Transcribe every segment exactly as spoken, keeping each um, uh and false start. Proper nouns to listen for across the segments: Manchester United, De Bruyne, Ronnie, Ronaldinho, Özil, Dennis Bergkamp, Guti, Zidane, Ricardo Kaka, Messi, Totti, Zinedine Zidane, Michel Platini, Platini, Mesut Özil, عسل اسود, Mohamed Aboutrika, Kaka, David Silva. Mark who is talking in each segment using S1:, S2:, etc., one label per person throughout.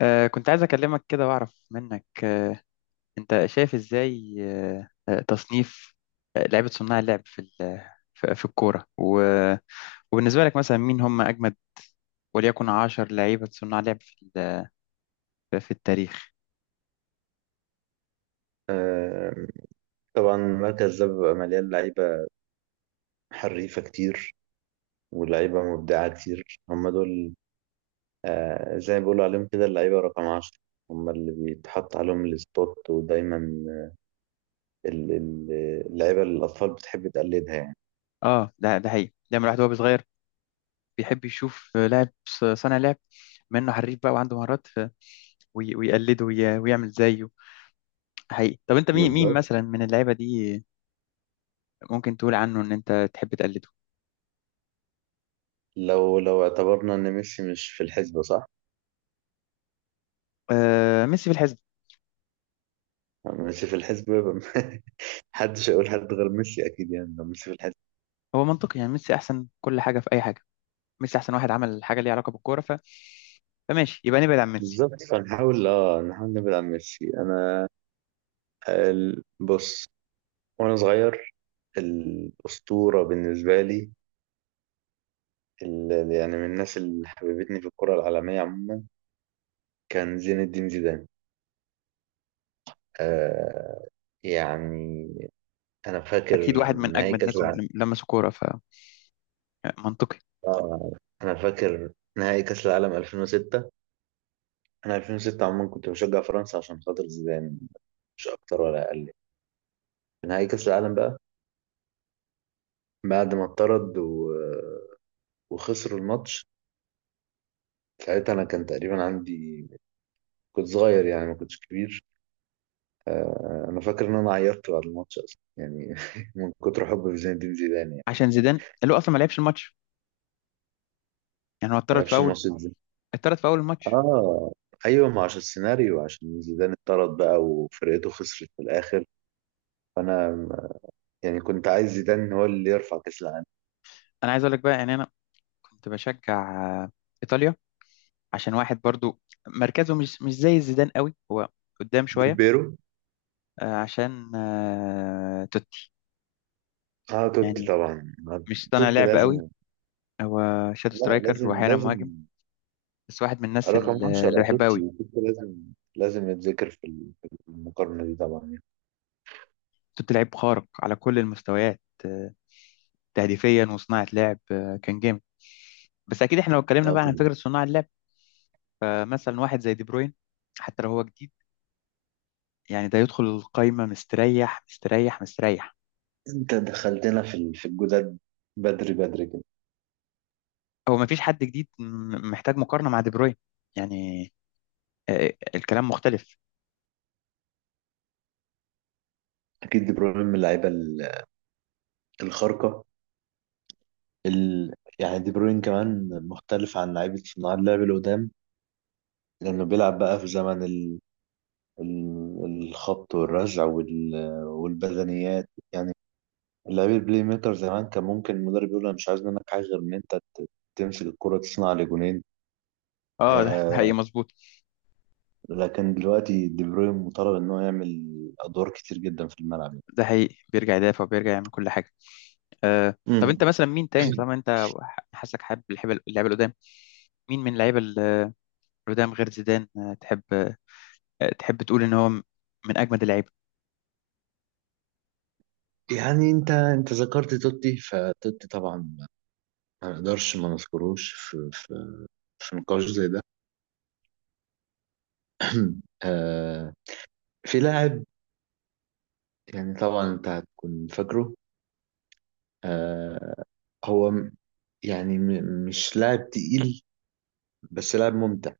S1: آه، كنت عايز أكلمك كده وأعرف منك، آه، أنت شايف إزاي آه، آه، تصنيف آه، لعيبة صناع اللعب في ال- في في الكورة و- وبالنسبة لك مثلا مين هم أجمد وليكن عشر لعيبة صناع لعب في ال- في التاريخ.
S2: آه، طبعا المركز ده بيبقى مليان لعيبة حريفة كتير ولعيبة مبدعة كتير. هم دول آه، زي ما بيقولوا عليهم كده اللعيبة رقم عشرة. هم اللي بيتحط عليهم السبوت ودايما ال- ال- اللعيبة اللي الأطفال بتحب تقلدها يعني.
S1: اه، ده ده حقيقي، دايما الواحد وهو صغير بيحب يشوف، آه، لاعب ص- صانع لعب، بما إنه حريف بقى وعنده مهارات، ف- وي- ويقلده وي- ويعمل زيه حقيقي. طب أنت مين مين
S2: بالظبط.
S1: مثلا من اللعيبة دي ممكن تقول عنه إن أنت تحب تقلده؟
S2: لو لو اعتبرنا إن ميسي مش في الحسبة، صح؟
S1: آه، ميسي في الحسبة.
S2: ميسي في الحسبة يبقى محدش هيقول حد غير ميسي، أكيد يعني لو ميسي في الحسبة.
S1: هو منطقي يعني ميسي احسن كل حاجه في اي حاجه، ميسي احسن واحد عمل حاجه ليها علاقه بالكوره، ف... فماشي يبقى نبعد عن ميسي.
S2: بالظبط، فنحاول اه نحاول نبعد عن ميسي. أنا ال- بص، وأنا صغير الأسطورة بالنسبة لي ال- يعني من الناس اللي حببتني في الكرة العالمية عموما كان زين الدين زيدان. آه يعني، أنا
S1: اكيد
S2: فاكر
S1: واحد من
S2: نهائي
S1: اجمد
S2: كأس
S1: الناس
S2: العالم
S1: اللي لمسوا كوره، فمنطقي.
S2: آه أنا فاكر نهائي كأس العالم ألفين وستة. أنا ألفين وستة عموما كنت بشجع فرنسا عشان خاطر زيدان، مش أكتر ولا أقل. في نهائي كأس العالم بقى، بعد ما اتطرد و... وخسروا الماتش. ساعتها، أنا كان تقريبا عندي، كنت صغير يعني، ما كنتش كبير. آه، انا فاكر ان انا عيطت بعد الماتش اصلا يعني من كتر حبي في زين الدين زيدان يعني.
S1: عشان زيدان اللي هو اصلا ما لعبش الماتش، يعني هو
S2: ما
S1: اتطرد في
S2: لعبش
S1: اول،
S2: الماتش ده.
S1: اتطرد في اول الماتش.
S2: اه، ايوه، ما عشان السيناريو، عشان زيدان اتطرد بقى وفرقته خسرت في الاخر. فانا يعني كنت عايز زيدان هو اللي يرفع كاس العالم.
S1: انا عايز اقول لك بقى، يعني انا كنت بشجع، آه، ايطاليا، عشان واحد برضو مركزه مش مش زي زيدان قوي، هو قدام
S2: ديل
S1: شويه،
S2: بيرو.
S1: آه، عشان آه، توتي.
S2: اه، توتي
S1: يعني
S2: طبعا.
S1: مش صانع
S2: توتي
S1: لعب
S2: لازم.
S1: قوي، هو شادو
S2: لا،
S1: سترايكر
S2: لازم
S1: واحيانا مهاجم،
S2: لازم.
S1: بس واحد من الناس
S2: رقم
S1: اللي اللي
S2: عشرة،
S1: بحبها
S2: توتي
S1: قوي.
S2: توتي لازم. لازم يتذكر في ال- في المقارنة دي طبعا يعني.
S1: كنت لعيب خارق على كل المستويات، آه، تهديفيا وصناعة لعب، آه، كان جامد. بس أكيد إحنا لو اتكلمنا
S2: آه،
S1: بقى عن
S2: طبعاً.
S1: فكرة صناع اللعب، آه، مثلا واحد زي دي بروين، حتى لو هو جديد، يعني ده يدخل القايمة مستريح مستريح مستريح.
S2: انت دخلتنا في ال- في الجداد بدري بدري كده.
S1: هو مفيش حد جديد م- محتاج مقارنة مع دي بروين، يعني آه، الكلام مختلف.
S2: اكيد دي بروين من اللعيبه ال- الخارقه. ال... يعني دي بروين كمان مختلف عن لعيبه صناع اللعب اللي قدام، لانه بيلعب بقى في زمن ال... ال... الخبط والرزع وال... والبدنيات يعني. لعيب البلاي ميكر زمان كان ممكن المدرب يقول انا مش عايز منك حاجه غير ان انت تمسك الكره تصنع لي جونين.
S1: اه، ده ده حقيقي
S2: آه...
S1: مظبوط.
S2: لكن دلوقتي دي بروين مطالب ان هو يعمل ادوار كتير جدا في الملعب.
S1: ده حقيقي، بيرجع يدافع وبيرجع يعمل كل حاجة. آه، طب
S2: امم.
S1: انت مثلا مين تاني، طالما انت ح- حاسك حابب اللعيبه اللعيبة القدام، مين من اللعيبه القدام غير زيدان، آه، تحب آه، تحب تقول ان هو م- من اجمد اللعيبه؟
S2: يعني انت انت ذكرت توتي، فتوتي طبعا ما نقدرش ما نذكروش في في في نقاش زي ده. آه في لاعب. يعني طبعا انت هتكون فاكره. آه هو م- يعني م- مش لاعب تقيل بس لاعب ممتع.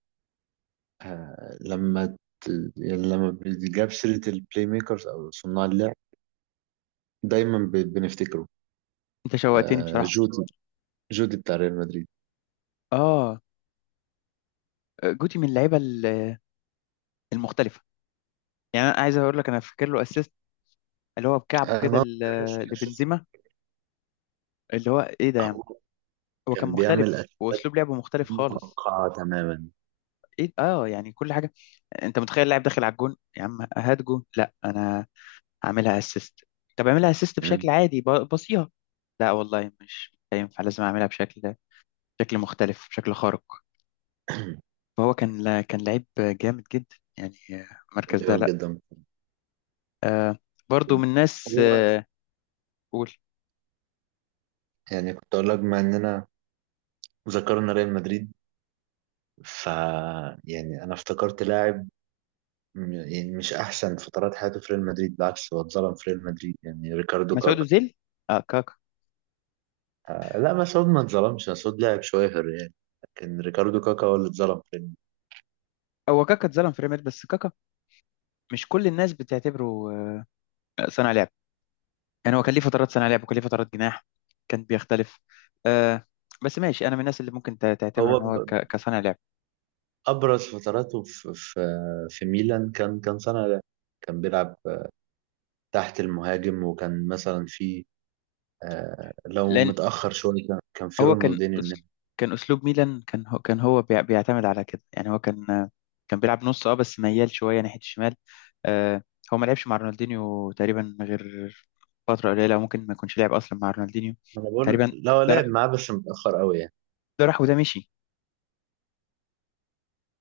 S2: آه لما ت... يعني لما بيجاب سيرة البلاي ميكرز او صناع اللعب دايما ب... بنفتكره.
S1: انت شوقتني
S2: آه
S1: بصراحه.
S2: جودي. جودي بتاع ريال مدريد.
S1: اه، آه، جوتي من اللعيبه ال- المختلفه. يعني انا عايز اقول لك، انا فاكر له اسيست اللي هو بكعبه
S2: انا
S1: كده
S2: ما بعرفش
S1: ل-
S2: الاساس.
S1: لبنزيما، اللي هو ايه ده يا عم!
S2: هو
S1: هو كان
S2: كان بيعمل
S1: مختلف،
S2: اساس
S1: واسلوب لعبه مختلف خالص.
S2: متوقعة تماما.
S1: ايه اه يعني كل حاجه، انت متخيل اللاعب داخل على الجون يا عم، هات جون! لا، انا هعملها اسيست. طب اعملها اسيست بشكل
S2: مم.
S1: عادي، ب- بصيها. لا والله مش هينفع، لازم اعملها بشكل، بشكل مختلف بشكل خارق. فهو كان لا- كان لعيب جامد جدا يعني، المركز ده،
S2: دايما
S1: لا.
S2: جدا.
S1: آه، برضو من الناس،
S2: هو
S1: آه، قول.
S2: يعني كنت اقول لك بما اننا ذكرنا ريال مدريد، ف يعني انا افتكرت لاعب م- يعني مش احسن فترات حياته في ريال مدريد، بالعكس هو اتظلم في ريال مدريد يعني ريكاردو
S1: مسعود
S2: كاكا.
S1: أوزيل. اه، كاكا.
S2: آه، لا، مسعود ما اتظلمش. مسعود لاعب شوية يعني. لكن ريكاردو كاكا هو اللي اتظلم في ريال مدريد.
S1: هو كاكا اتظلم في ريال مدريد، بس كاكا مش كل الناس بتعتبره آه صانع لعب، يعني هو كان ليه فترات صانع لعب وكان ليه فترات جناح، كان بيختلف. آه، بس ماشي، انا من الناس اللي ممكن تع- تعتبره
S2: هو
S1: ان هو
S2: ب-
S1: ك- كصانع لعب.
S2: ابرز فتراته في في في ميلان. كان كان سنة ده كان بيلعب تحت المهاجم. وكان مثلا في آه، لو
S1: لان
S2: متأخر شوية كان كان في
S1: هو كان
S2: رونالدينيو
S1: أس-
S2: الناحية.
S1: كان اسلوب ميلان، كان هو كان هو بيع- بيعتمد على كده، يعني هو كان، كان بيلعب نص اه، بس ميال شويه ناحيه الشمال. آه، هو ما لعبش مع رونالدينيو تقريبا غير فتره قليله، ممكن ما يكونش لعب اصلا مع رونالدينيو
S2: انا بقول
S1: تقريبا.
S2: لو
S1: ده راح
S2: لعب معاه بس متأخر قوي يعني.
S1: ده راح وده مشي،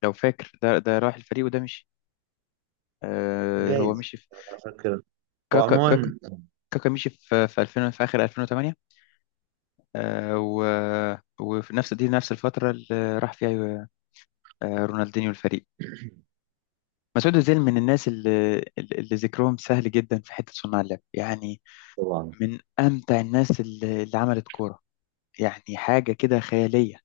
S1: لو فاكر، ده ده راح الفريق وده مشي. آه، هو
S2: جايز.
S1: مشي في،
S2: انا فاكر. هو
S1: كاكا كاكا
S2: عموما
S1: كاكا مشي في في ألفين، في اخر ألفين وتمانية. آه و وفي نفس دي نفس الفتره اللي راح فيها، آه، رونالدينيو الفريق. مسعود أوزيل من الناس اللي, اللي ذكرهم سهل جدا في حتة صناع اللعب يعني،
S2: طبعا.
S1: من أمتع الناس اللي, اللي عملت كورة، يعني حاجة كده خيالية.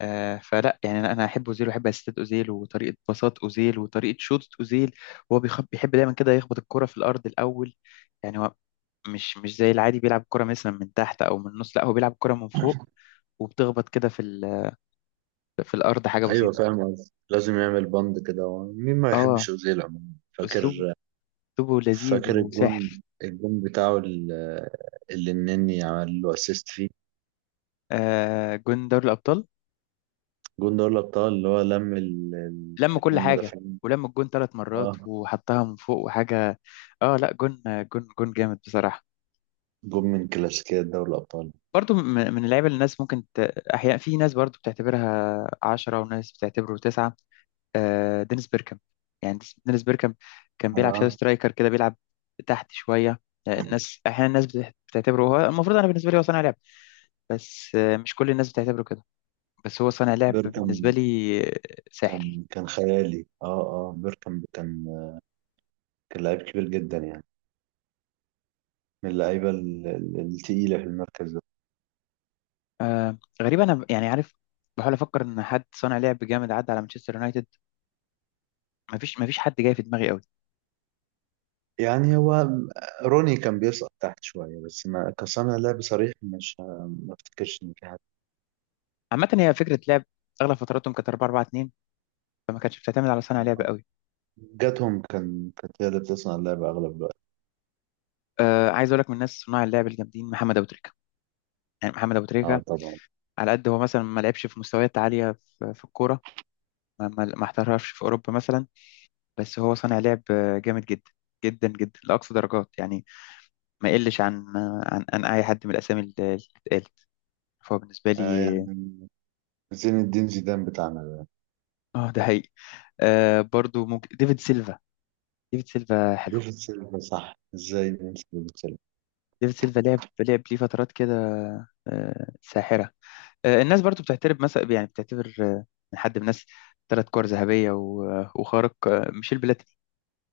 S1: آه فلا، يعني أنا أنا أحب أوزيل وأحب أسيستات أوزيل وطريقة باصات أوزيل وطريقة شوطة أوزيل، وهو بيخ- بيحب دايما كده يخبط الكرة في الأرض الأول. يعني هو مش مش زي العادي بيلعب كرة مثلا من تحت أو من النص، لا هو بيلعب كرة من فوق وبتخبط كده في ال- في الأرض حاجة
S2: ايوه
S1: بسيطة.
S2: فاهم قصدي. لازم يعمل بند كده، هو مين ما
S1: اه،
S2: يحبش اوزيل عموما. فاكر
S1: أسلوبه أسلوبه لذيذ
S2: فاكر الجون.
S1: وساحر.
S2: الجون بتاعه ال- اللي النني عمل له اسيست فيه.
S1: آه، جون دوري الأبطال،
S2: الجون ده ولا ابطال، اللي هو لم ال- ال-
S1: لم كل
S2: الاتنين
S1: حاجة،
S2: مدافعين.
S1: ولم الجون ثلاث مرات
S2: اه،
S1: وحطها من فوق وحاجة. اه لا، جون جون جون جامد بصراحة.
S2: جون من كلاسيكيات دوري الابطال.
S1: برضو م- من اللعيبة اللي الناس ممكن ت... أحيانا في ناس برضو بتعتبرها عشرة وناس بتعتبره تسعة. آه، دينيس بيركام، يعني ديس- دينيس بيركام كان بيلعب شادو
S2: انا،
S1: سترايكر كده، بيلعب تحت شوية. آه، الناس أحيانا الناس بت- بتعتبره هو المفروض، أنا بالنسبة لي هو صانع لعب، بس آه، مش كل الناس بتعتبره كده، بس هو صانع لعب
S2: بيركم
S1: بالنسبة لي، آه، ساحر.
S2: كان كان خيالي. اه اه بيركم كان كان لعيب كبير جدا يعني، من اللعيبه ال- ال- التقيله في المركز ده.
S1: آه غريب، انا ب- يعني عارف، بحاول افكر ان حد صانع لعب جامد عدى على مانشستر يونايتد، مفيش مفيش حد جاي في دماغي قوي.
S2: يعني هو، روني كان بيسقط تحت شوية بس ما كصانع لعب صريح، مش، ما افتكرش ان في حد.
S1: عامه هي فكره لعب، اغلب فتراتهم كانت أربعة أربعة اتنين، فما كانتش بتعتمد على صانع لعب قوي.
S2: جاتهم كان كانت هي اللي بتصنع اللعب اغلب الوقت.
S1: آه، عايز اقول لك من الناس صناع اللعب الجامدين محمد ابو تريكه. يعني محمد ابو
S2: اه
S1: تريكه،
S2: طبعا.
S1: على قد هو مثلا ما لعبش في مستويات عاليه في, في الكوره، ما, ما ما احترفش في اوروبا مثلا، بس هو صانع لعب آه، جامد جدا، جدا جدا، لاقصى درجات يعني. ما يقلش عن عن, عن اي حد من الاسامي اللي اللي اتقالت، فهو بالنسبه
S2: آه
S1: لي.
S2: يعني زين الدين زيدان بتاعنا ده.
S1: اه ده هي. آه، برضو ممكن ديفيد سيلفا، ديفيد سيلفا حلو،
S2: ديفيد سيلفا، صح، ازاي ننسى ديفيد سيلفا؟
S1: ديفيد سيلفا لعب لعب ليه فترات كده، آه، ساحرة. آه، الناس برضو بتعترف مثلا، يعني بتعتبر، آه، من حد من الناس، ثلاث كور ذهبية و- آه، وخارق، آه، ميشيل بلاتيني.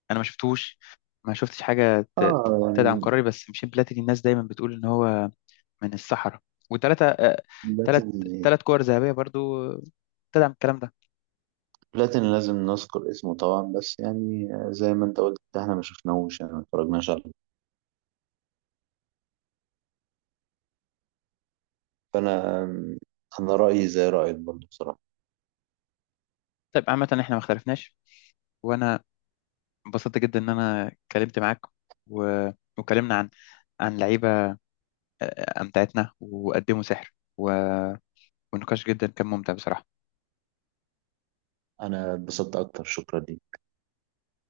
S1: أنا ما شفتوش، ما شفتش حاجة ت-
S2: اه
S1: تدعم
S2: يعني
S1: قراري، بس ميشيل بلاتيني الناس دايما بتقول إن هو من الصحراء، وثلاثة آه، ثلاث
S2: بلاتيني.
S1: ثلاث كور ذهبية برضو آه، تدعم الكلام ده.
S2: بلاتيني لازم نذكر اسمه طبعا، بس يعني زي ما انت قلت احنا ما شفناهوش، يعني ما اتفرجناش عليه. فانا انا رأيي زي رأيك برضه بصراحة.
S1: طيب، عامة احنا ما اختلفناش. وأنا انبسطت جدا ان انا اتكلمت معاك و... وكلمنا عن، عن لعيبه، آه، آه، امتعتنا وقدموا سحر، و... والنقاش جدا كان ممتع بصراحه.
S2: انا اتبسطت اكتر، شكرا ليك.